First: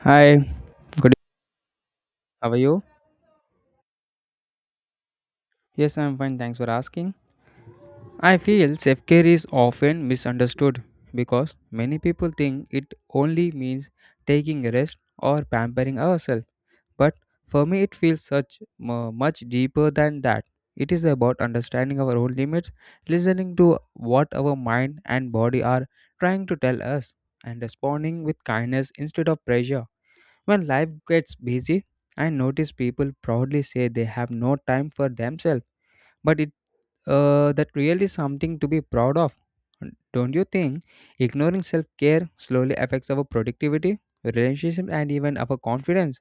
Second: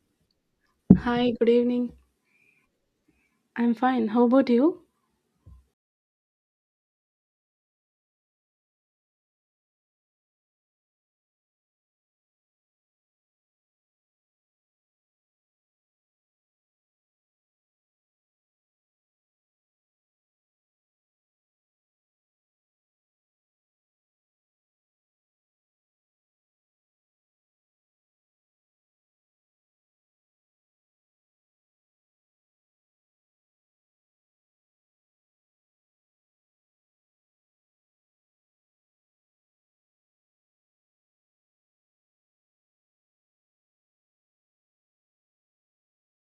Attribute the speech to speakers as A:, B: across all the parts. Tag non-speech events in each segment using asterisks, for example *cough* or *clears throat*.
A: Hi, good
B: Hi,
A: evening.
B: good evening.
A: How are you?
B: I'm fine. How about you?
A: Yes, I'm fine. Thanks for asking. I feel self care is often misunderstood because many people think it only means taking a rest or pampering ourselves. But for me, it feels such much deeper than that. It is about understanding our own limits, listening to what our mind and body are trying to tell us, and responding with kindness instead of pressure. When life gets busy, I notice people proudly say they have no time for themselves, but it that really is something to be proud of. Don't you think ignoring self care slowly affects our productivity, relationship, and even our confidence?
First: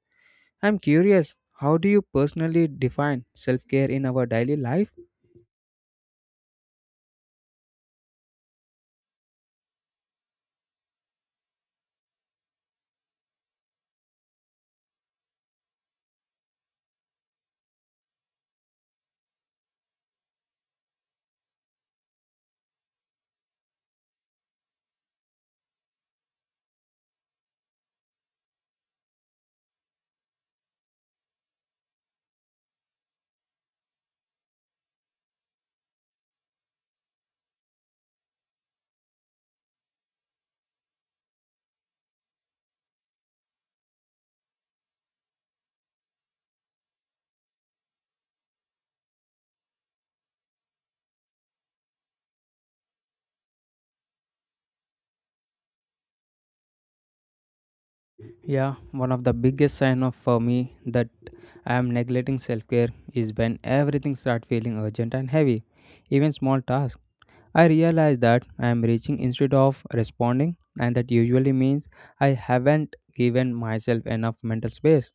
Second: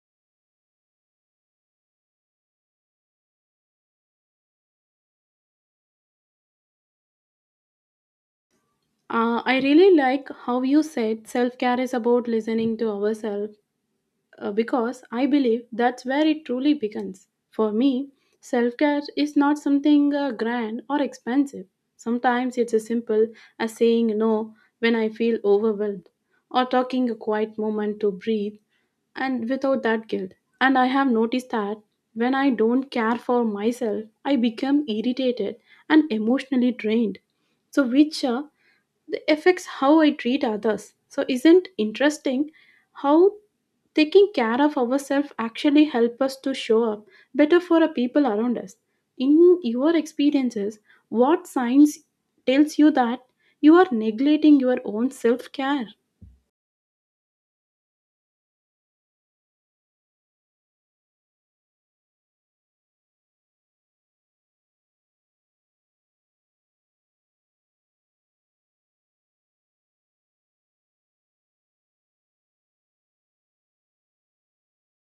A: I'm curious, how do you personally define self care in our daily life?
B: I really like how you said self care is about listening to ourselves because I believe that's where it truly begins. For me, self care is not something grand or expensive. Sometimes it's as simple as saying no when I feel overwhelmed or taking a quiet moment to breathe and without that guilt. And I have noticed that when I don't care for myself, I become irritated and emotionally drained. So, which that affects how I treat others. So isn't interesting how taking care of ourselves actually help us to show up better for the people around us. In your experiences, what signs tells you that you are neglecting your own self-care?
A: Yeah, one of the biggest sign of for me that I am neglecting self-care is when everything start feeling urgent and heavy. Even small tasks I realize that I am reaching instead of responding, and that usually means I haven't given myself enough mental space.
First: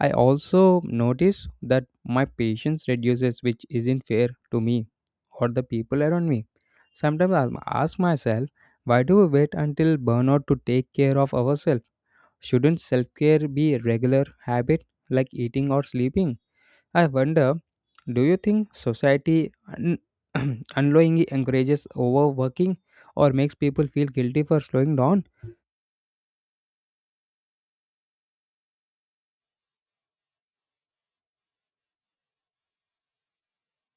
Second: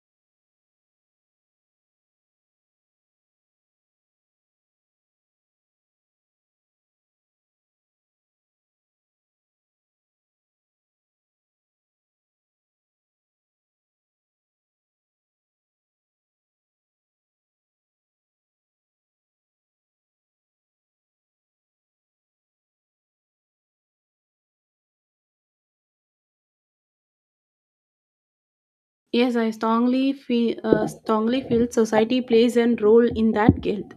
A: I also notice that my patience reduces, which isn't fair to me or the people around me. Sometimes I ask myself, why do we wait until burnout to take care of ourselves? Shouldn't self care be a regular habit like eating or sleeping? I wonder, do you think society un- *clears throat* unknowingly encourages overworking or makes people feel guilty for slowing down?
B: Yes, I strongly feel, society plays a role in that guilt.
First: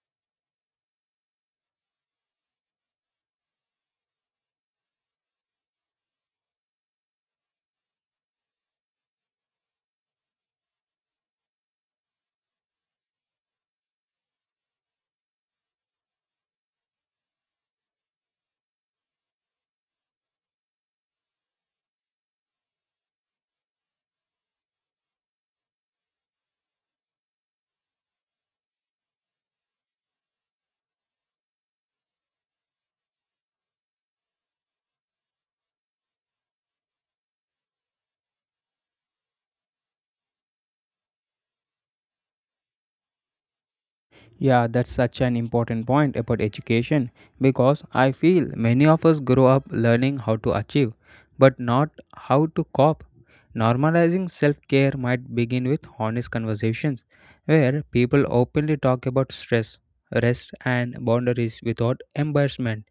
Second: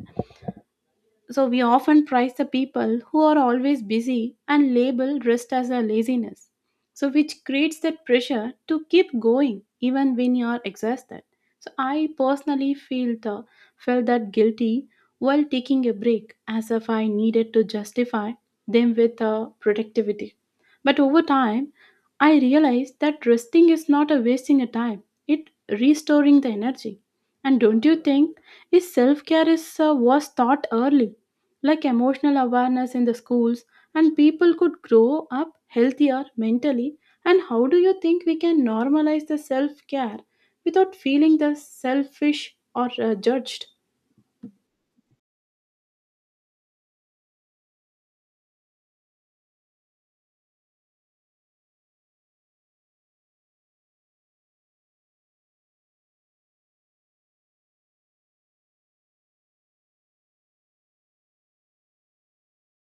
B: So we often prize the people who are always busy and label rest as a laziness. So which creates that pressure to keep going even when you are exhausted. So I personally feel the, felt that guilty while taking a break as if I needed to justify them with productivity. But over time, I realized that resting is not a wasting a time. It restoring the energy. And don't you think is self care is was taught early like emotional awareness in the schools and people could grow up healthier mentally, and how do you think we can normalize the self care without feeling the selfish or judged?
A: Yeah, that's such an important point about education because I feel many of us grow up learning how to achieve but not how to cope. Normalizing self care might begin with honest conversations where people openly talk about stress, rest, and boundaries without embarrassment.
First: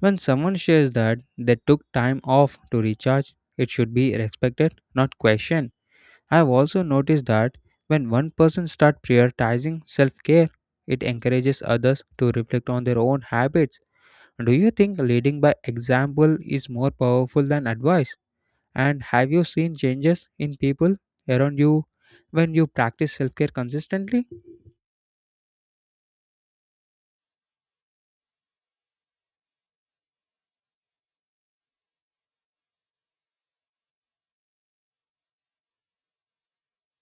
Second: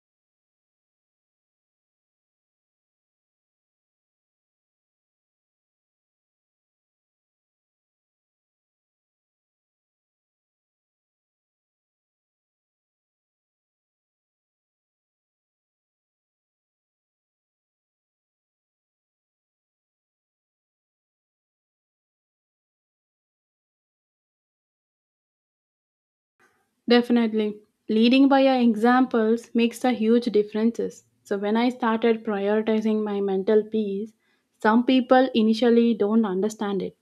A: When someone shares that they took time off to recharge, it should be respected, not questioned. I have also noticed that when one person starts prioritizing self-care, it encourages others to reflect on their own habits. Do you think leading by example is more powerful than advice? And have you seen changes in people around you when you practice self-care consistently?
B: Definitely leading by our examples makes a huge differences. So when I started prioritizing my mental peace, some people initially don't understand it,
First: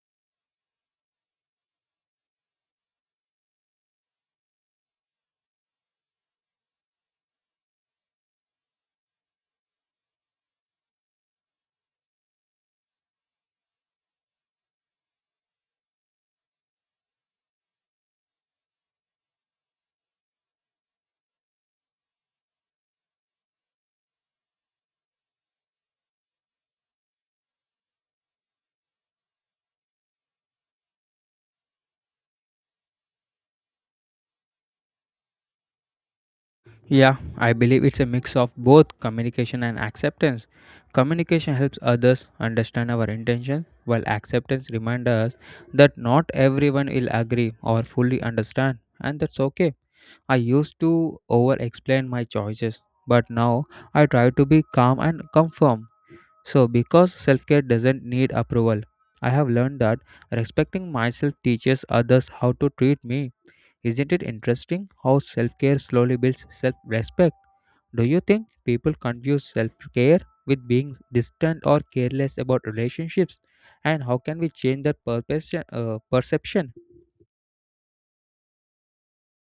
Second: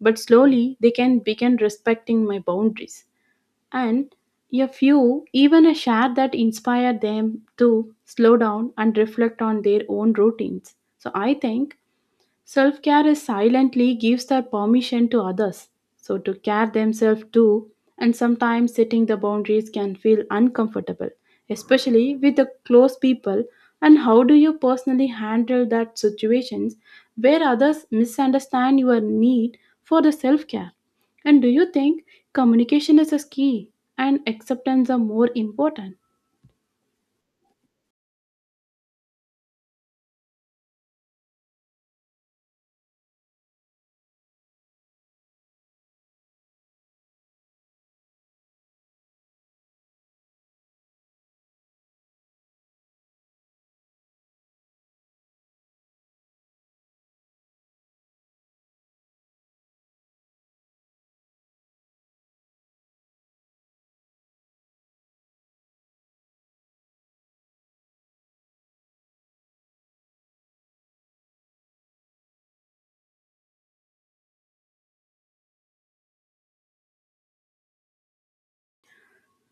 B: but slowly they can begin respecting my boundaries, and a few even a share that inspire them to slow down and reflect on their own routines. So I think self care is silently gives their permission to others, so to care themselves too, and sometimes setting the boundaries can feel uncomfortable, especially with the close people. And how do you personally handle that situations where others misunderstand your need for the self care? And do you think communication is a key and acceptance are more important?
A: Yeah, I believe it's a mix of both communication and acceptance. Communication helps others understand our intentions, while acceptance reminds us that not everyone will agree or fully understand, and that's okay. I used to over explain my choices, but now I try to be calm and confirm. So, because self care doesn't need approval, I have learned that respecting myself teaches others how to treat me. Isn't it interesting how self care slowly builds self respect? Do you think people confuse self care with being distant or careless about relationships? And how can we change that perception?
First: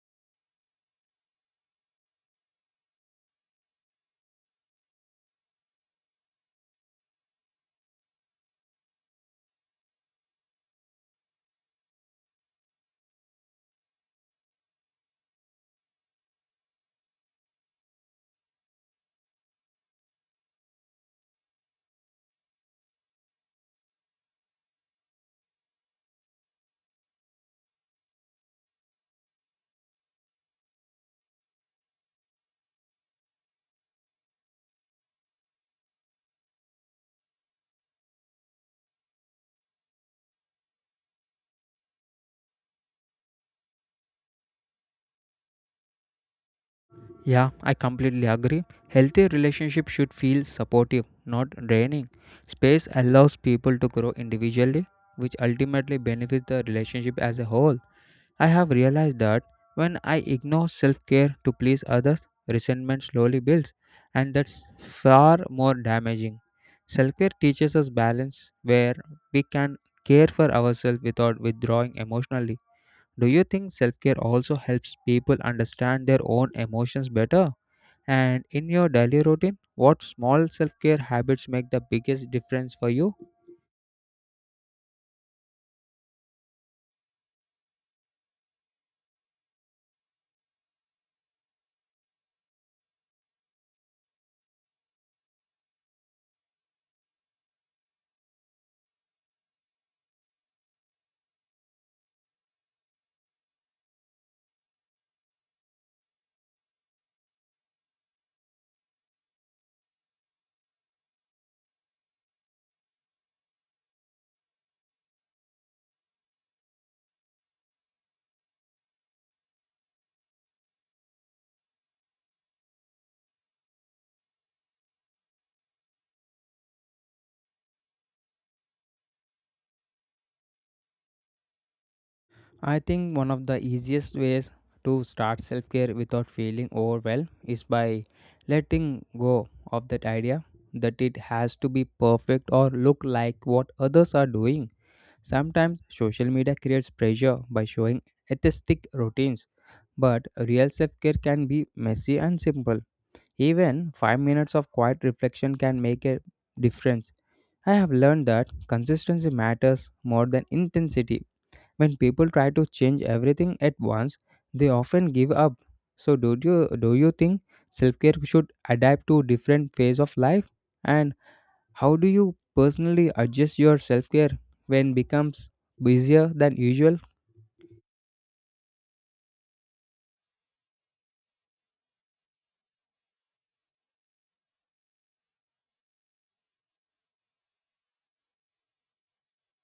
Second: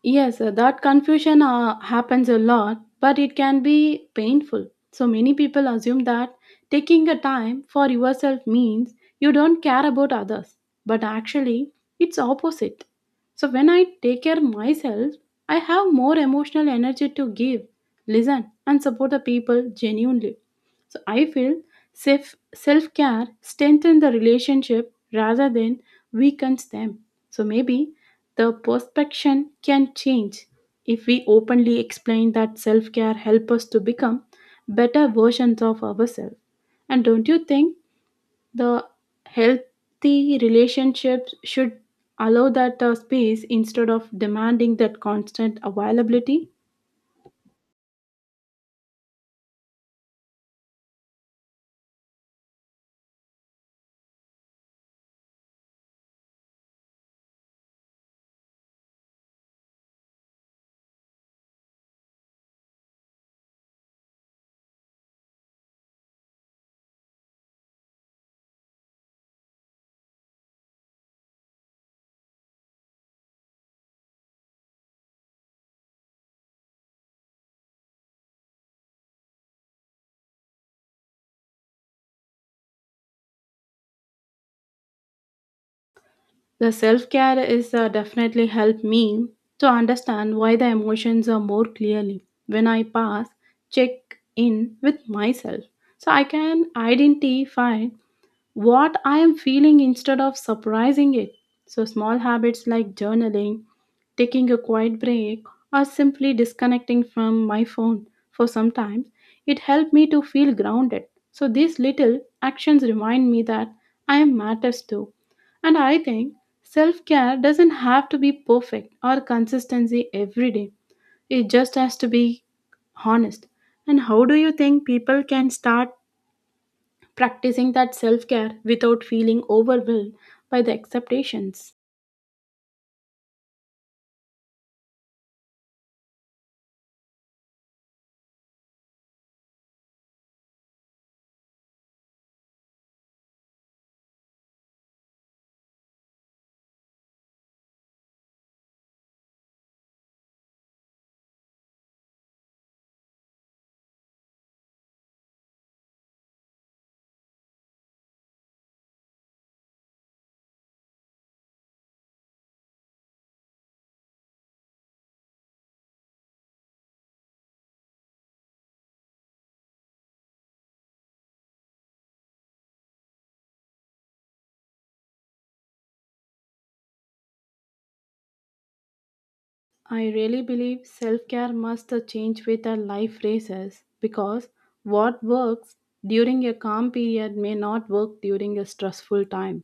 B: Yes, that confusion happens a lot, but it can be painful. So many people assume that taking a time for yourself means you don't care about others, but actually it's opposite. So when I take care of myself, I have more emotional energy to give, listen and support the people genuinely. So I feel self care strengthens the relationship rather than weakens them. So maybe the perception can change if we openly explain that self care helps us to become better versions of ourselves. And don't you think the healthy relationships should allow that space instead of demanding that constant availability?
A: Yeah, I completely agree. Healthy relationships should feel supportive, not draining. Space allows people to grow individually, which ultimately benefits the relationship as a whole. I have realized that when I ignore self care to please others, resentment slowly builds, and that's far more damaging. Self care teaches us balance where we can care for ourselves without withdrawing emotionally. Do you think self care also helps people understand their own emotions better? And in your daily routine, what small self care habits make the biggest difference for you?
B: The self care is definitely helped me to understand why the emotions are more clearly when I pass check in with myself. So I can identify what I am feeling instead of surprising it. So, small habits like journaling, taking a quiet break, or simply disconnecting from my phone for some time, it helped me to feel grounded. So, these little actions remind me that I am matters too. And I think self care doesn't have to be perfect or consistency every day, it just has to be honest. And how do you think people can start practicing that self care without feeling overwhelmed by the expectations?
A: I think one of the easiest ways to start self care without feeling overwhelmed is by letting go of that idea that it has to be perfect or look like what others are doing. Sometimes social media creates pressure by showing aesthetic routines, but real self care can be messy and simple. Even 5 minutes of quiet reflection can make a difference. I have learned that consistency matters more than intensity when people try to change everything at once, they often give up. So do you think self-care should adapt to different phase of life? And how do you personally adjust your self-care when becomes busier than usual?
B: I really believe self care must change with our life races because what works during a calm period may not work during a stressful time.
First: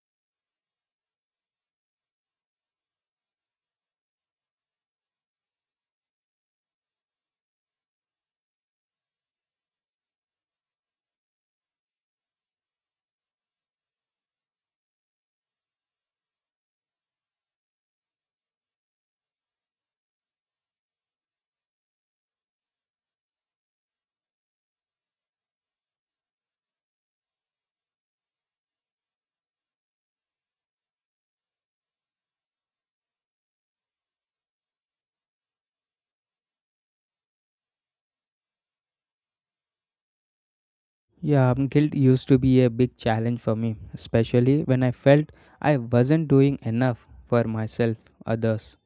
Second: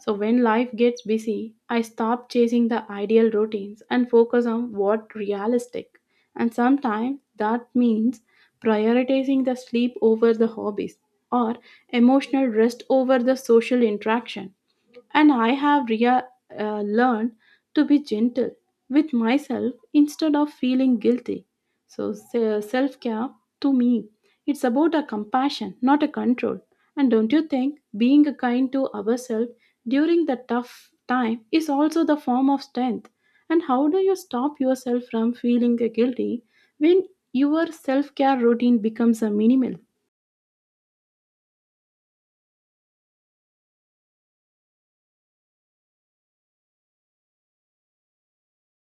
B: So, when life gets busy, I stop chasing the ideal routines and focus on what realistic. And sometimes that means prioritizing the sleep over the hobbies or emotional rest over the social interaction. And learned to be gentle with myself instead of feeling guilty. So self care to me, it's about a compassion, not a control. And don't you think being kind to ourselves during the tough time is also the form of strength? And how do you stop yourself from feeling guilty when your self care routine becomes a minimal?
A: Yeah, guilt used to be a big challenge for me, especially when I felt I wasn't doing enough for myself, others.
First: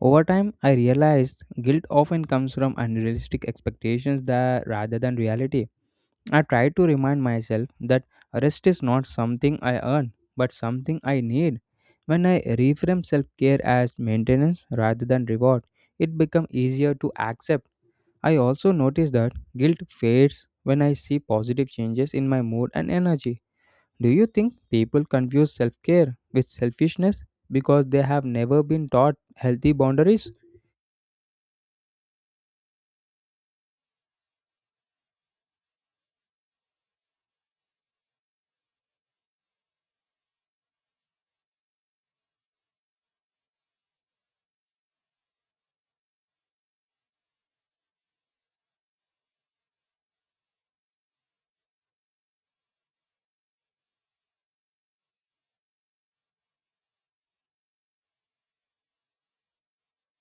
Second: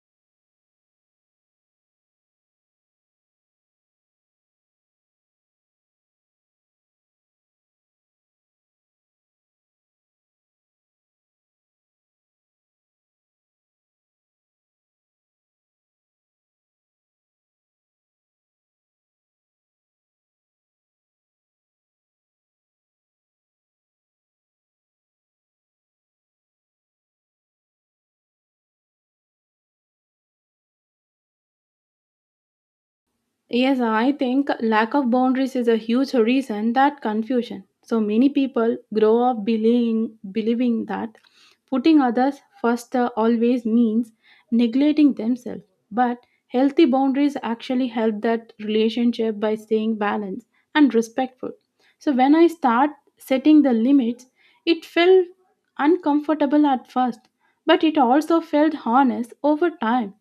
A: Over time, I realized guilt often comes from unrealistic expectations that rather than reality. I try to remind myself that rest is not something I earn, but something I need. When I reframe self care as maintenance rather than reward, it becomes easier to accept. I also notice that guilt fades when I see positive changes in my mood and energy. Do you think people confuse self care with selfishness because they have never been taught healthy boundaries?
B: Yes, I think lack of boundaries is a huge reason that confusion. So many people grow up believing that putting others first always means neglecting themselves. But healthy boundaries actually help that relationship by staying balanced and respectful. So when I start setting the limits, it felt uncomfortable at first, but it also felt honest over time.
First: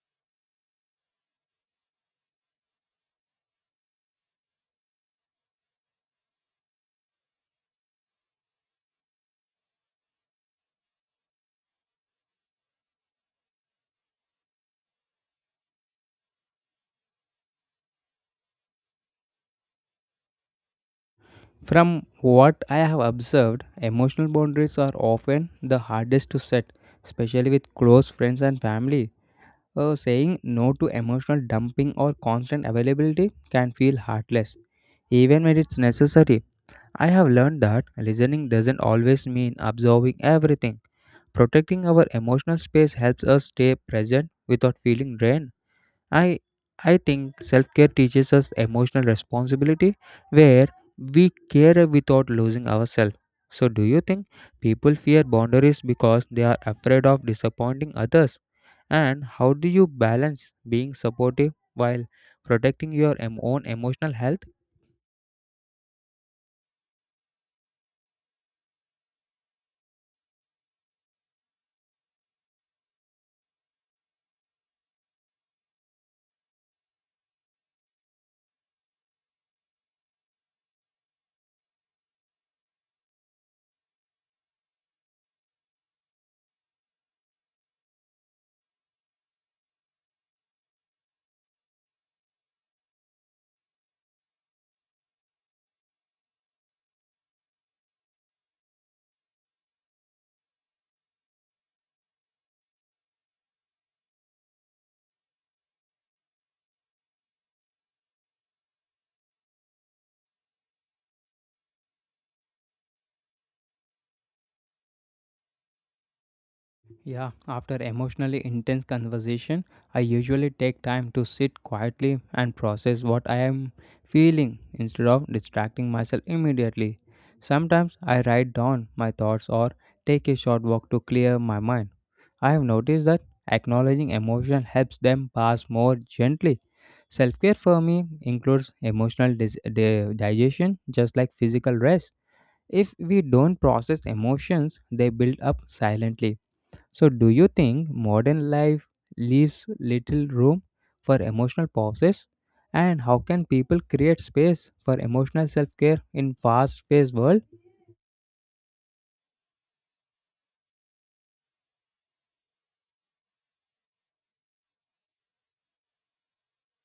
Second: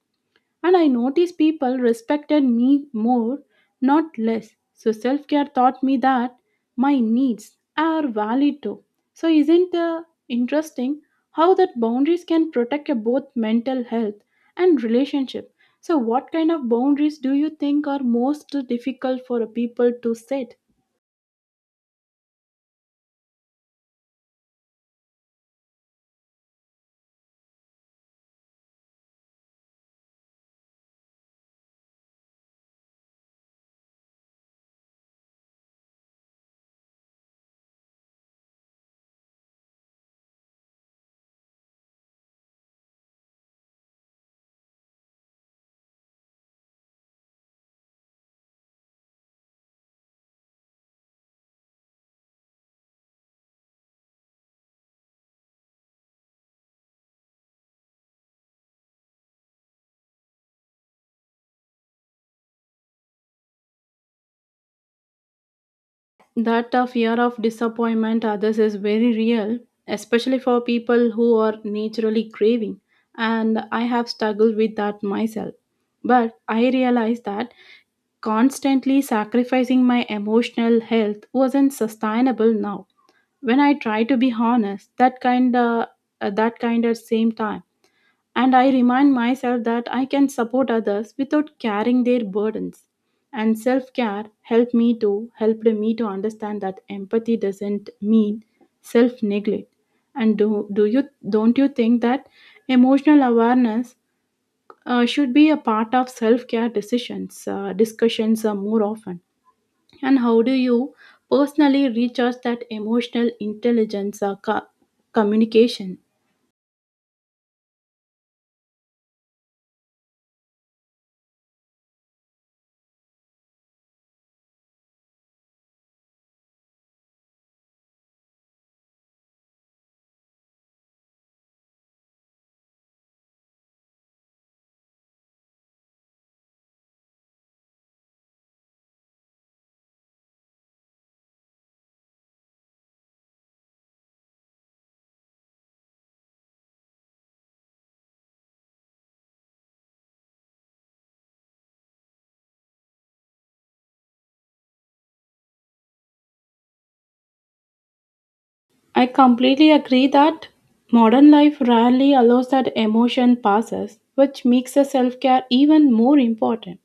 B: And I noticed people respected me more, not less. So self care taught me that my needs are valid too. So isn't it interesting how that boundaries can protect your both mental health and relationship? So what kind of boundaries do you think are most difficult for a people to set?
A: From what I have observed, emotional boundaries are often the hardest to set, especially with close friends and family. Saying no to emotional dumping or constant availability can feel heartless, even when it's necessary. I have learned that listening doesn't always mean absorbing everything. Protecting our emotional space helps us stay present without feeling drained. I I think self-care teaches us emotional responsibility where we care without losing ourselves. So do you think people fear boundaries because they are afraid of disappointing others? And how do you balance being supportive while protecting your own emotional health?
B: That fear of disappointment others is very real, especially for people who are naturally craving. And I have struggled with that myself. But I realized that constantly sacrificing my emotional health wasn't sustainable now. When I try to be honest, that kind at same time, and I remind myself that I can support others without carrying their burdens. And self care helped me to understand that empathy doesn't mean self neglect. And do, do you don't you think that emotional awareness should be a part of self care decisions discussions more often? And how do you personally recharge that emotional intelligence communication?
A: Yeah, after emotionally intense conversation, I usually take time to sit quietly and process what I am feeling instead of distracting myself immediately. Sometimes I write down my thoughts or take a short walk to clear my mind. I have noticed that acknowledging emotion helps them pass more gently. Self care for me includes emotional digestion just like physical rest. If we don't process emotions, they build up silently so, do you think modern life leaves little room for emotional pauses? And how can people create space for emotional self-care in fast-paced world?
B: I completely agree that modern life rarely allows that emotion passes, which makes the self care even more important.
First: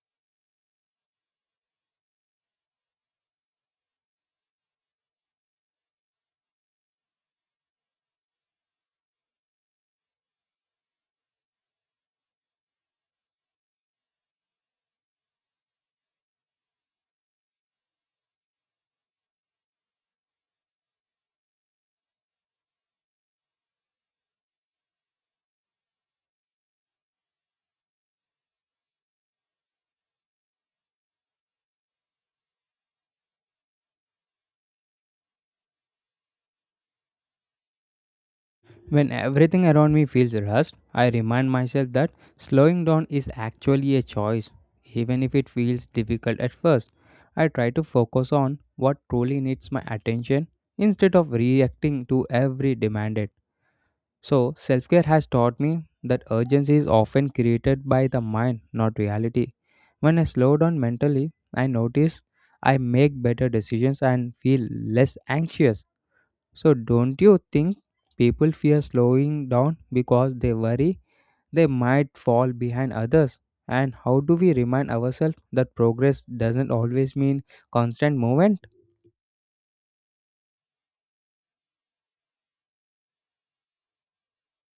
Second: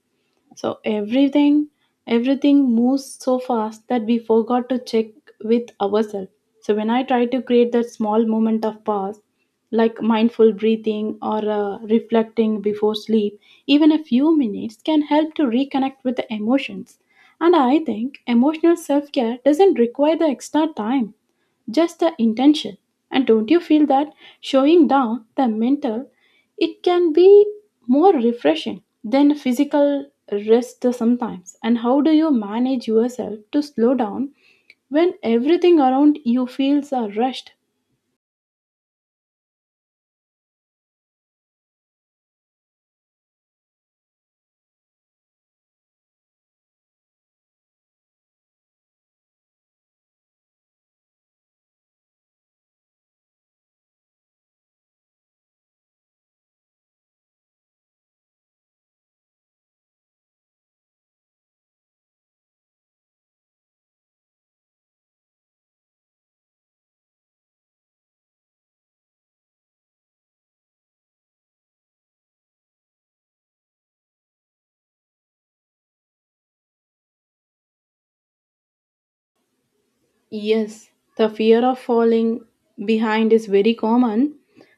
B: So everything moves so fast that we forgot to check with ourselves. So when I try to create that small moment of pause, like mindful breathing or reflecting before sleep, even a few minutes can help to reconnect with the emotions. And I think emotional self care doesn't require the extra time, just the intention. And don't you feel that showing down the mental, it can be more refreshing than physical rest sometimes? And how do you manage yourself to slow down when everything around you feels are rushed?
A: When everything around me feels rushed, I remind myself that slowing down is actually a choice, even if it feels difficult at first. I try to focus on what truly needs my attention instead of reacting to every demand. So, self care has taught me that urgency is often created by the mind, not reality. When I slow down mentally, I notice I make better decisions and feel less anxious. So, don't you think people fear slowing down because they worry they might fall behind others? And how do we remind ourselves that progress doesn't always mean constant movement?
B: Yes, the fear of falling behind is very common,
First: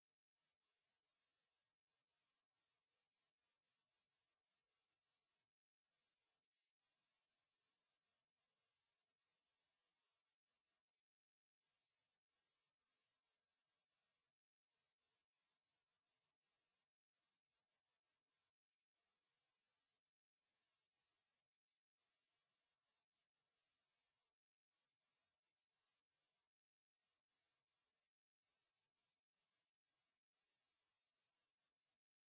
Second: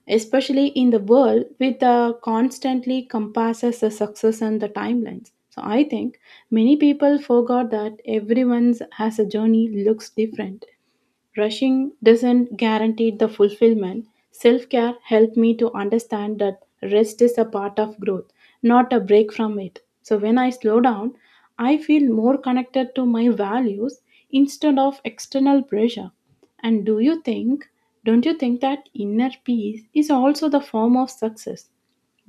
B: especially in the world with the constantly compasses the success and the timelines. So I think many people forgot that everyone's has a journey looks different. Rushing doesn't guarantee the fulfillment. Self care helped me to understand that rest is a part of growth, not a break from it. So when I slow down, I feel more connected to my values instead of external pressure. And don't you think that inner peace is also the form of success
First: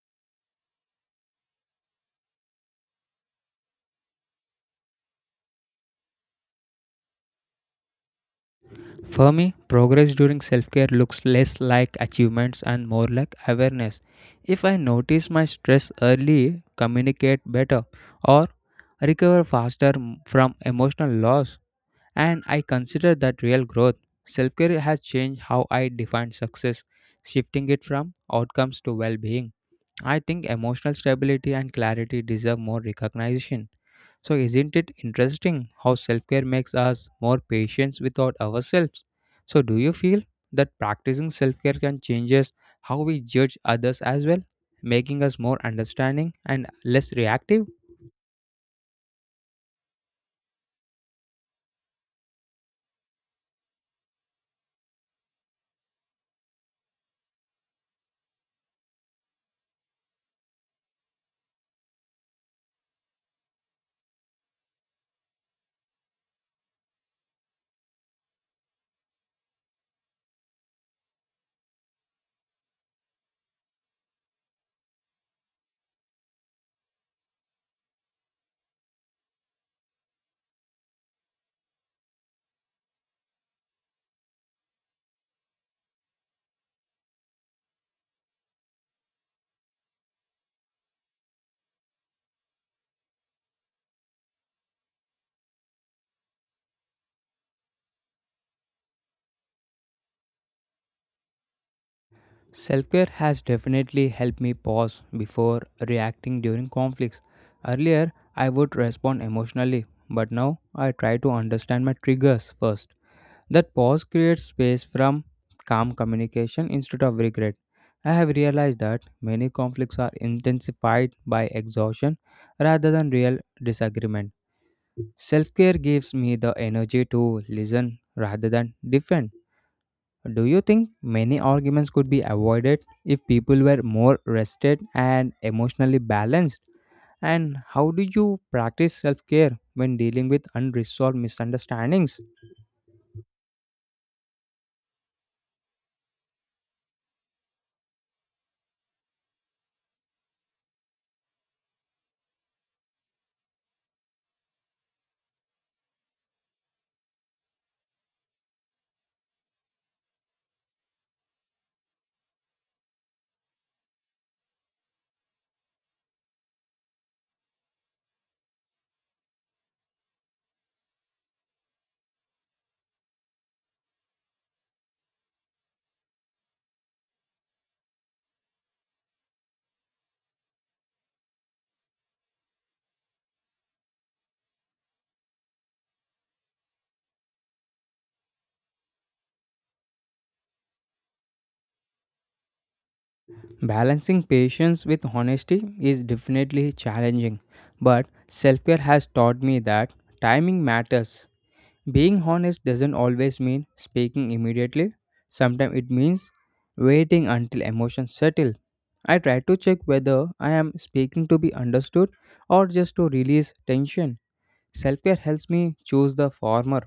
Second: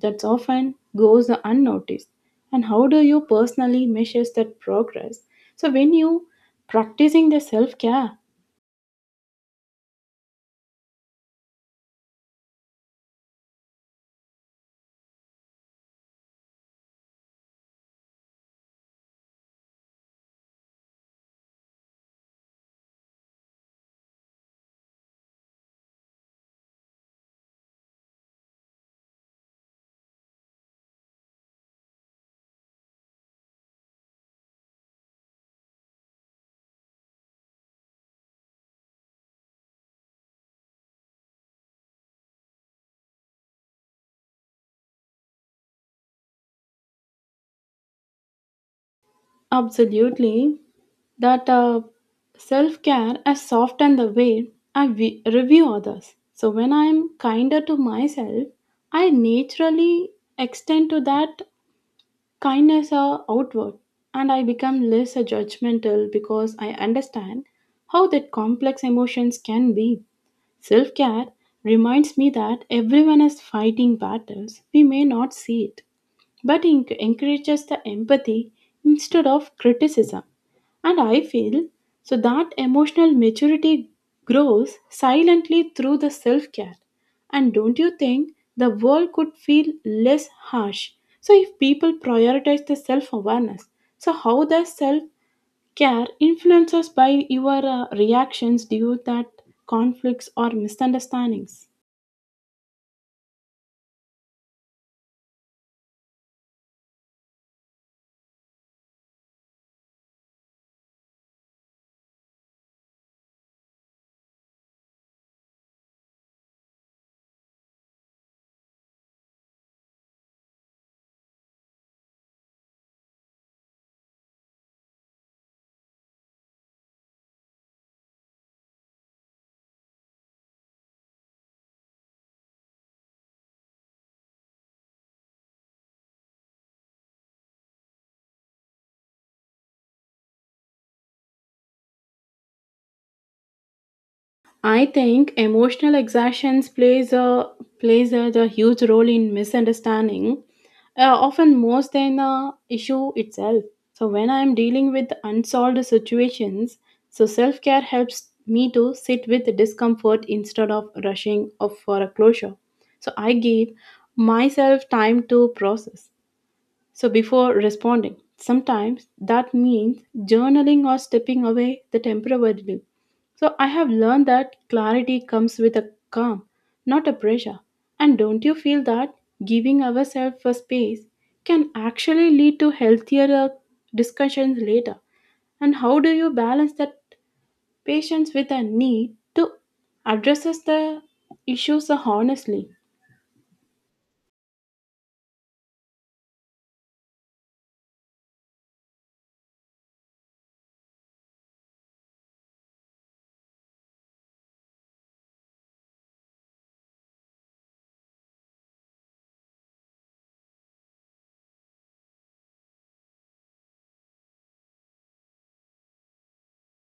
B: that often goes unnoticed? And how do you personally measure that progress? So when you practicing the self care,
A: For me, progress during self care looks less like achievements and more like awareness. If I notice my stress early, communicate better, or recover faster from emotional loss, and I consider that real growth, self care has changed how I define success, shifting it from outcomes to well being. I think emotional stability and clarity deserve more recognition. So, isn't it interesting how self care makes us more patient without ourselves? So, do you feel that practicing self care can change us how we judge others as well, making us more understanding and less reactive?
B: absolutely. That self care has softened the way I review others. So when I'm kinder to myself, I naturally extend to that kindness outward, and I become less judgmental because I understand how that complex emotions can be. Self care reminds me that everyone is fighting battles. We may not see it, but it encourages the empathy instead of criticism. And I feel so that emotional maturity grows silently through the self care. And don't you think the world could feel less harsh? So, if people prioritize the self awareness, so how does self care influences by your reactions due that conflicts or misunderstandings?
A: Self care has definitely helped me pause before reacting during conflicts. Earlier, I would respond emotionally, but now I try to understand my triggers first. That pause creates space from calm communication instead of regret. I have realized that many conflicts are intensified by exhaustion rather than real disagreement. Self care gives me the energy to listen rather than defend. Do you think many arguments could be avoided if people were more rested and emotionally balanced? And how do you practice self care when dealing with unresolved misunderstandings?
B: I think emotional exhaustion the huge role in misunderstanding, often more than the issue itself. So when I am dealing with unsolved situations, so self care helps me to sit with discomfort instead of rushing of for a closure. So I give myself time to process. So before responding, sometimes that means journaling or stepping away the temporarily. So I have learned that clarity comes with a calm, not a pressure. And don't you feel that giving ourselves a space can actually lead to healthier discussions later? And how do you balance that patience with a need to address the issues honestly?
A: Balancing patience with honesty is definitely challenging, but self care has taught me that timing matters. Being honest doesn't always mean speaking immediately, sometimes it means waiting until emotions settle. I try to check whether I am speaking to be understood or just to release tension. Self care helps me choose the former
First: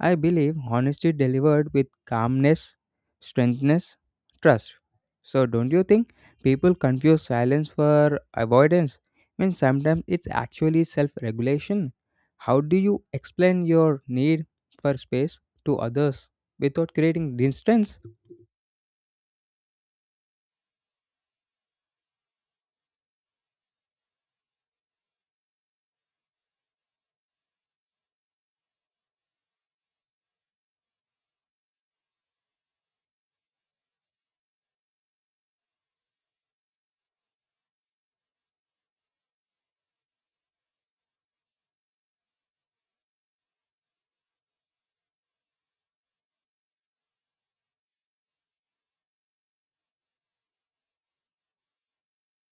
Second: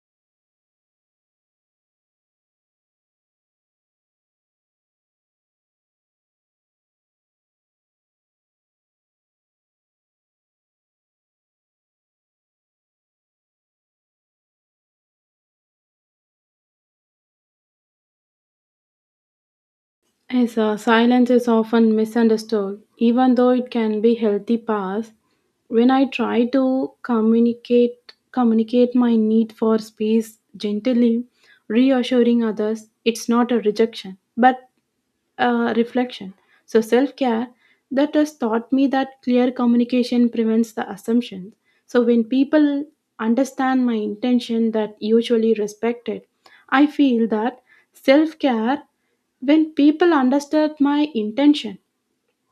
A: I believe honesty delivered with calmness strengthens trust. So, don't you think people confuse silence for avoidance? I mean, sometimes it's actually self regulation. How do you explain your need for space to others without creating distance?
B: Yes, silence is often misunderstood, even though it can be healthy path. When I try to communicate my need for space gently, reassuring others, it's not a rejection, but reflection. So, self care that has taught me that clear communication prevents the assumptions. So, when people understand my intention that usually respected, I feel that self care, when people understood my intention,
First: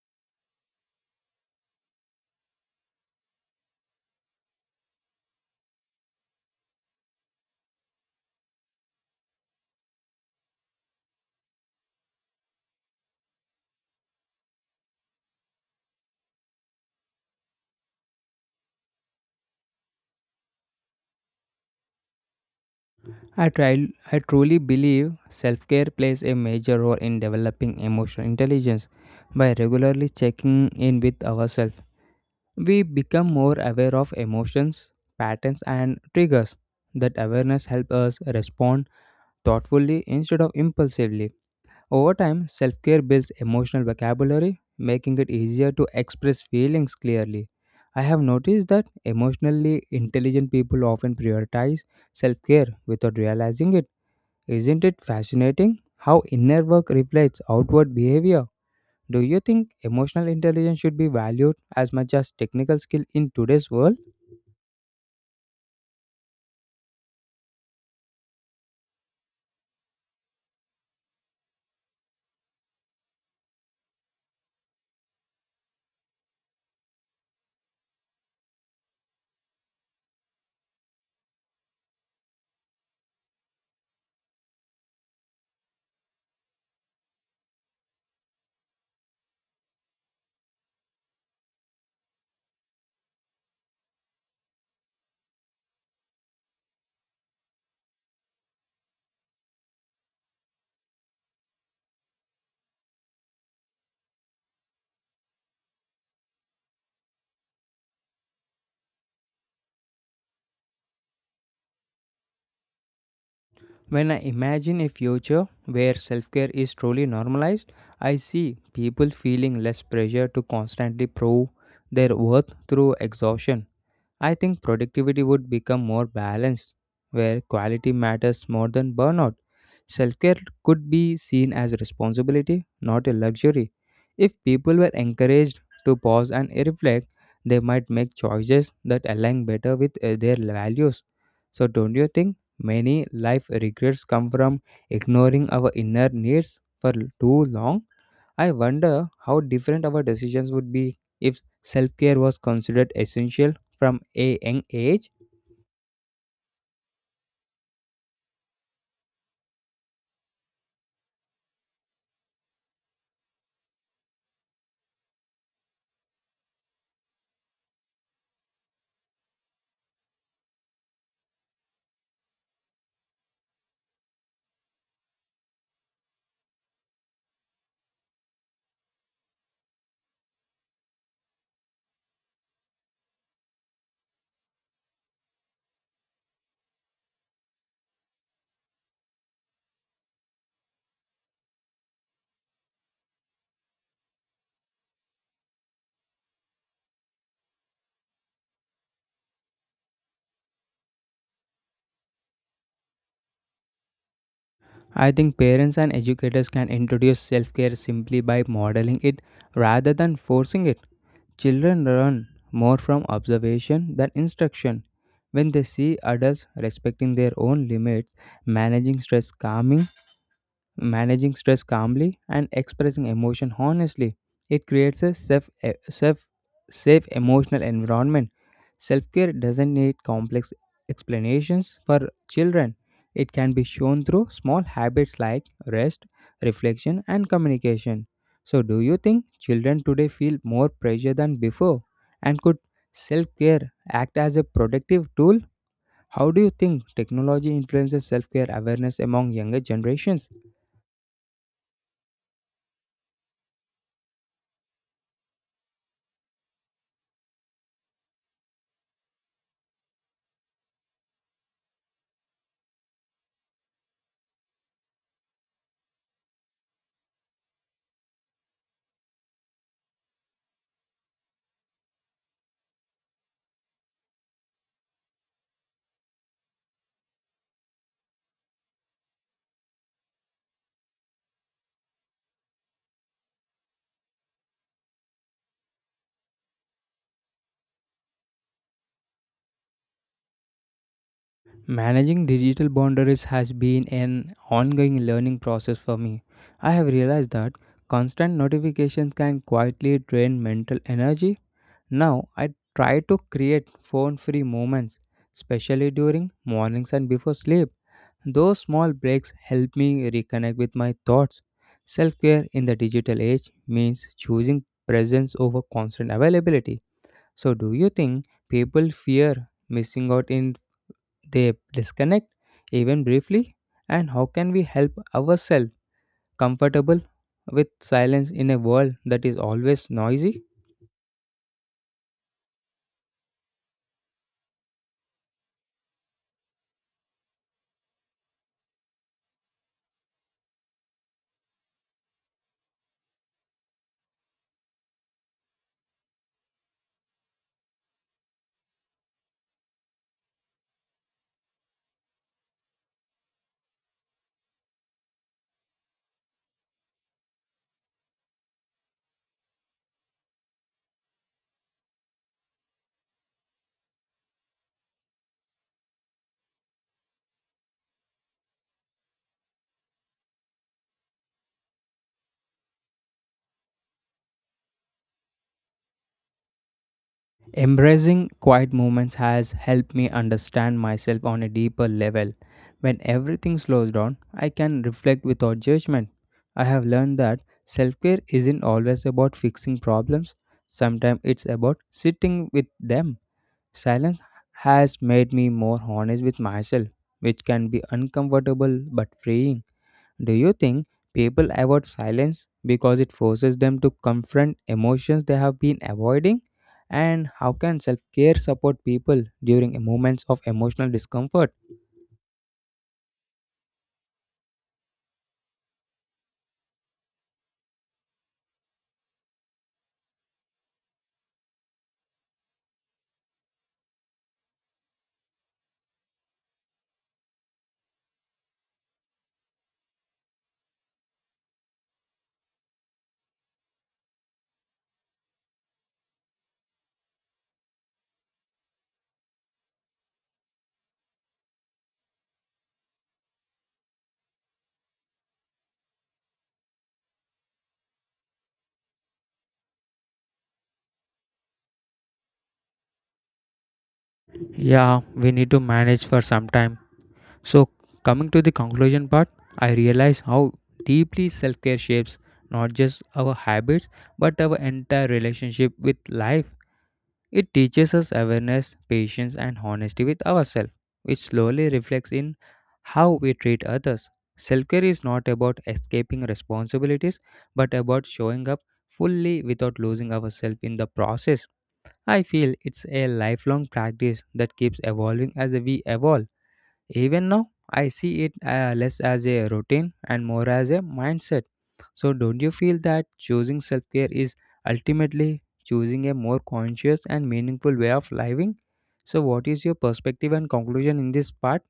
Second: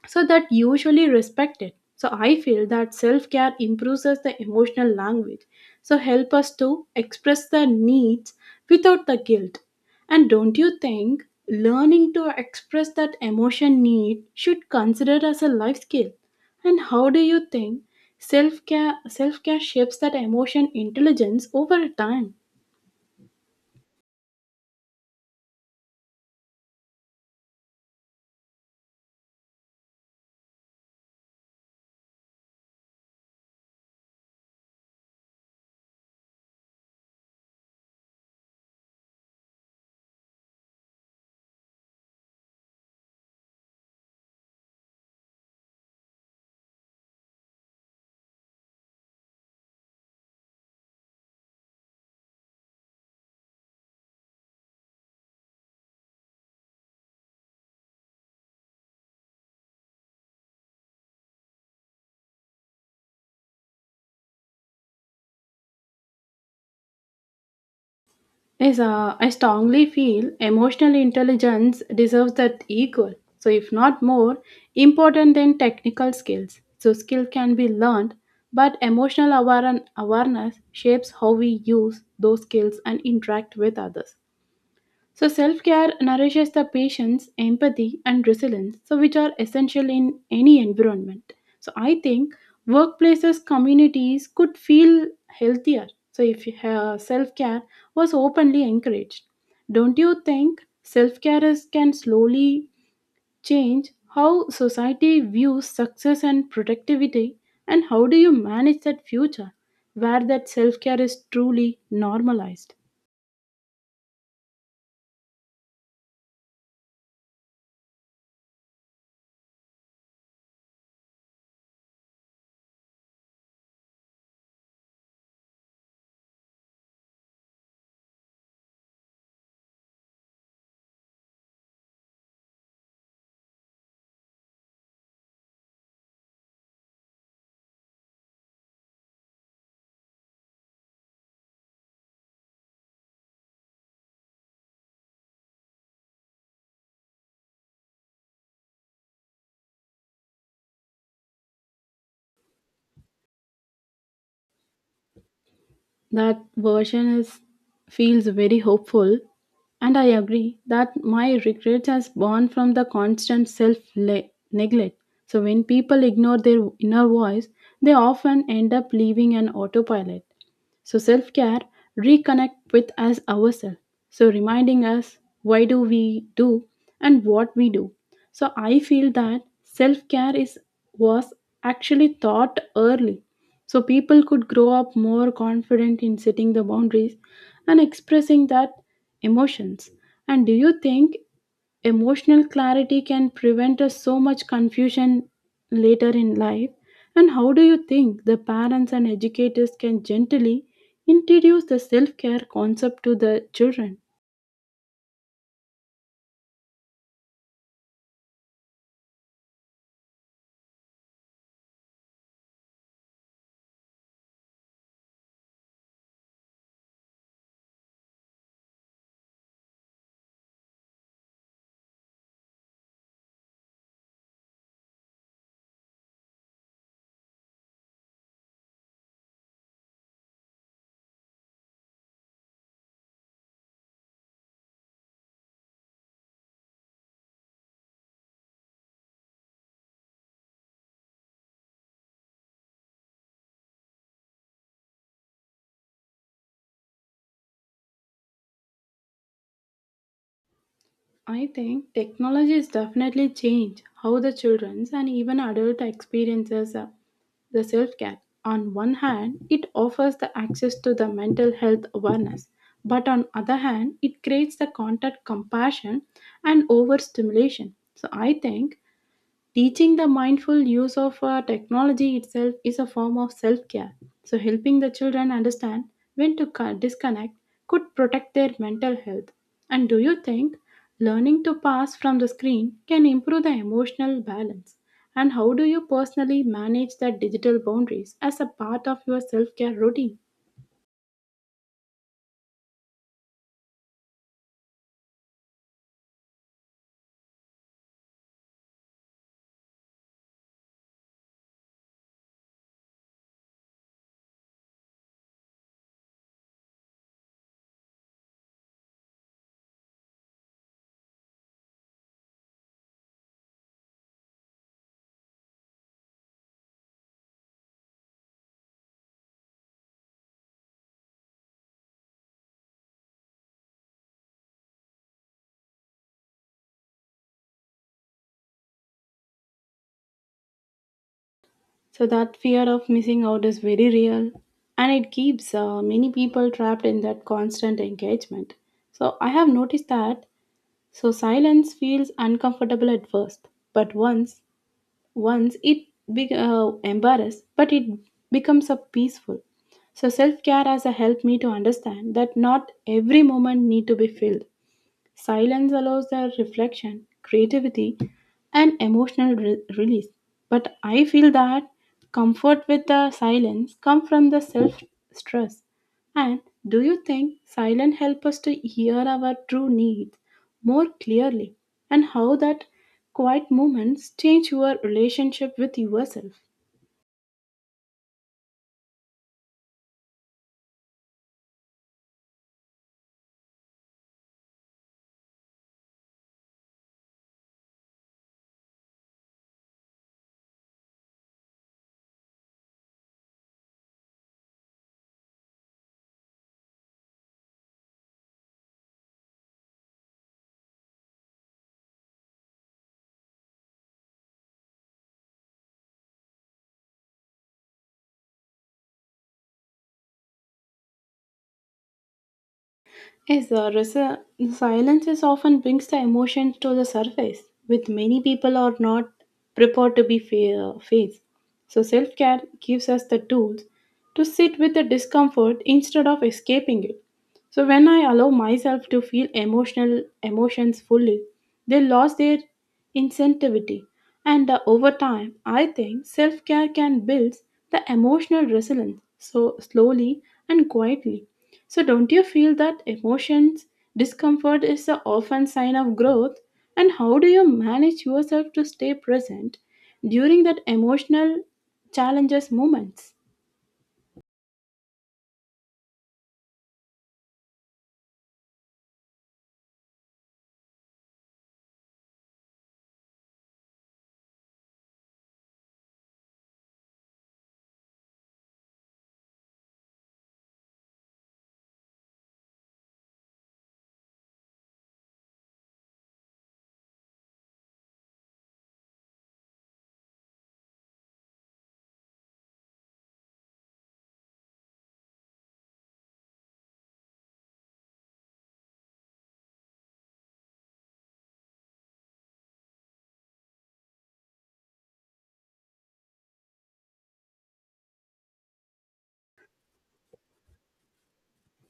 B: so that usually respected, so I feel that self-care improves us the emotional language, so help us to express the needs without the guilt. And don't you think learning to express that emotion need should consider as a life skill, and how do you think self-care shapes that emotion intelligence over time?
A: I truly believe self care plays a major role in developing emotional intelligence by regularly checking in with ourselves We become more aware of emotions, patterns, and triggers. That awareness helps us respond thoughtfully instead of impulsively. Over time, self care builds emotional vocabulary, making it easier to express feelings clearly. I have noticed that emotionally intelligent people often prioritize self care without realizing it. Isn't it fascinating how inner work reflects outward behavior? Do you think emotional intelligence should be valued as much as technical skill in today's world?
B: Yes, I strongly feel emotional intelligence deserves that equal, so if not more, important than technical skills. So skill can be learned, but awareness shapes how we use those skills and interact with others. So self care nourishes the patience, empathy, and resilience, so which are essential in any environment. So I think workplaces, communities could feel healthier. So if self care was openly encouraged, don't you think self care is can slowly change how society views success and productivity? And how do you manage that future where that self care is truly normalized?
A: When I imagine a future where self care is truly normalized, I see people feeling less pressure to constantly prove their worth through exhaustion. I think productivity would become more balanced, where quality matters more than burnout. Self care could be seen as a responsibility, not a luxury. If people were encouraged to pause and reflect, they might make choices that align better with their values. So, don't you think many life regrets come from ignoring our inner needs for too long? I wonder how different our decisions would be if self care was considered essential from a young age.
B: That version is feels very hopeful, and I agree that my regrets has born from the constant neglect. So when people ignore their inner voice, they often end up leaving an autopilot. So self care reconnect with us ourselves. So reminding us why do we do and what we do. So I feel that self care is was actually taught early. So people could grow up more confident in setting the boundaries and expressing that emotions. And do you think emotional clarity can prevent us so much confusion later in life? And how do you think the parents and educators can gently introduce the self-care concept to the children?
A: I think parents and educators can introduce self care simply by modeling it rather than forcing it. Children learn more from observation than instruction. When they see adults respecting their own limits, managing stress calmly, and expressing emotion honestly, it creates a safe e- safe safe emotional environment. Self-care doesn't need complex explanations for children. It can be shown through small habits like rest, reflection and communication. So, do you think children today feel more pressure than before, and could self-care act as a productive tool? How do you think technology influences self-care awareness among younger generations?
B: I think technology has definitely changed how the children's and even adult experiences the self-care. On one hand it offers the access to the mental health awareness, but on other hand it creates the contact compassion and overstimulation. So I think teaching the mindful use of technology itself is a form of self care. So helping the children understand when to disconnect could protect their mental health. And do you think learning to pass from the screen can improve the emotional balance? And how do you personally manage the digital boundaries as a part of your self care routine?
A: Managing digital boundaries has been an ongoing learning process for me. I have realized that constant notifications can quietly drain mental energy. Now, I try to create phone free moments, especially during mornings and before sleep. Those small breaks help me reconnect with my thoughts. Self care in the digital age means choosing presence over constant availability. So, do you think people fear missing out in they disconnect even briefly, and how can we help ourselves comfortable with silence in a world that is always noisy?
B: So that fear of missing out is very real, and it keeps many people trapped in that constant engagement. So I have noticed that, so silence feels uncomfortable at first, but once it be, embarrassed, but it becomes a peaceful. So self care as a help me to understand that not every moment need to be filled. Silence allows their reflection, creativity, and release. But I feel that comfort with the silence come from the self stress. And do you think silence help us to hear our true needs more clearly, and how that quiet moments change your relationship with yourself?
A: Embracing quiet moments has helped me understand myself on a deeper level. When everything slows down, I can reflect without judgment. I have learned that self-care isn't always about fixing problems. Sometimes it's about sitting with them. Silence has made me more honest with myself, which can be uncomfortable but freeing. Do you think people avoid silence because it forces them to confront emotions they have been avoiding? And how can self care support people during moments of emotional discomfort?
B: Yes, silence is often brings the emotions to the surface, with many people are not prepared to be faced. So self care gives us the tools to sit with the discomfort instead of escaping it. So when I allow myself to feel emotional emotions fully, they lose their insensitivity. And over time, I think self-care can build the emotional resilience so slowly and quietly. So don't you feel that emotions discomfort is a often sign of growth? And how do you manage yourself to stay present during that emotional challenges moments?
A: Yeah, we need to manage for some time. So, coming to the conclusion part, I realize how deeply self care shapes not just our habits but our entire relationship with life. It teaches us awareness, patience, and honesty with ourselves, which slowly reflects in how we treat others. Self care is not about escaping responsibilities, but about showing up fully without losing ourselves in the process. I feel it's a lifelong practice that keeps evolving as we evolve. Even now, I see it less as a routine and more as a mindset. So, don't you feel that choosing self care is ultimately choosing a more conscious and meaningful way of living? So, what is your perspective and conclusion in this part?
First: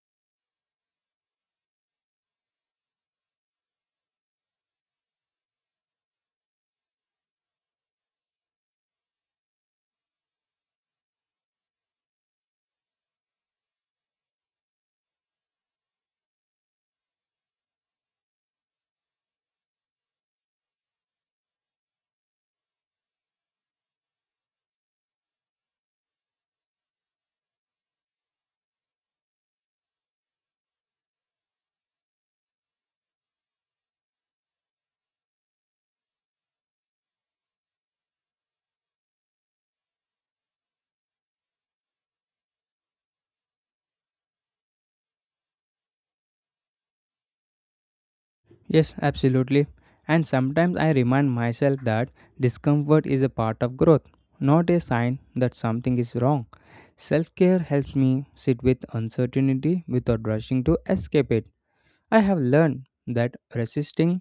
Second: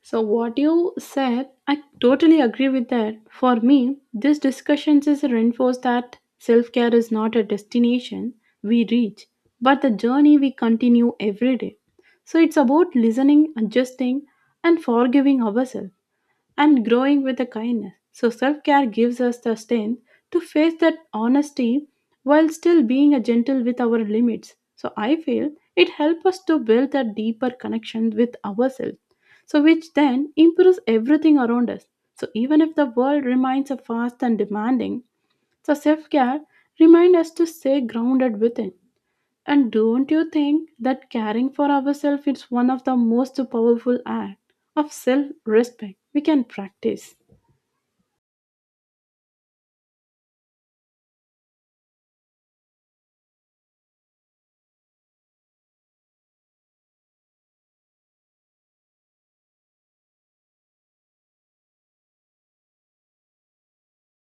B: So, what you said, I totally agree with that. For me, this discussion is a reinforce that self care is not a destination we reach, but the journey we continue every day. So it's about listening, adjusting, and forgiving ourselves and growing with the kindness. So self care gives us the strength to face that honesty while still being a gentle with our limits. So I feel it helps us to build a deeper connection with ourselves, so which then improves everything around us. So even if the world remains a fast and demanding, so self care reminds us to stay grounded within. And don't you think that caring for ourselves is one of the most powerful acts of self respect we can practice?
A: Yes, absolutely. And sometimes I remind myself that discomfort is a part of growth, not a sign that something is wrong. Self care helps me sit with uncertainty without rushing to escape it. I have learned that resisting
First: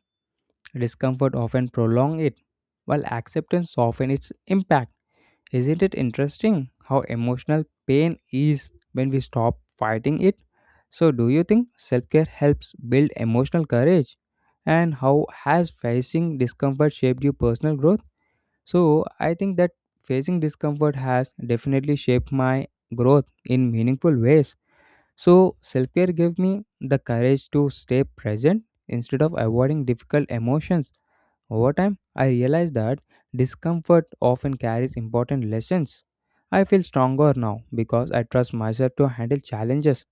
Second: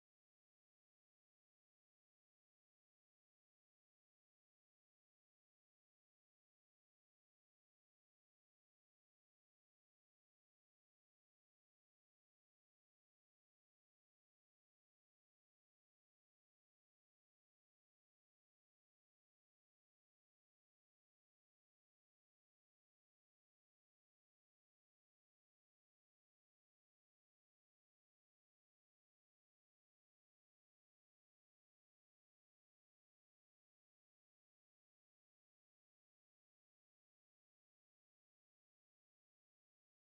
A: discomfort often prolongs it, while acceptance softens its impact. Isn't it interesting how emotional pain is when we stop fighting it? So, do you think self care helps build emotional courage? And how has facing discomfort shaped your personal growth? So, I think that facing discomfort has definitely shaped my growth in meaningful ways. So, self care gave me the courage to stay present instead of avoiding difficult emotions. Over time, I realized that discomfort often carries important lessons. I feel stronger now because I trust myself to handle challenges.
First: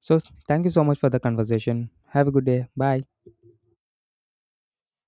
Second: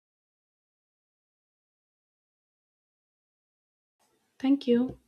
A: So, thank you so much for the conversation. Have a good day. Bye.
B: Thank you.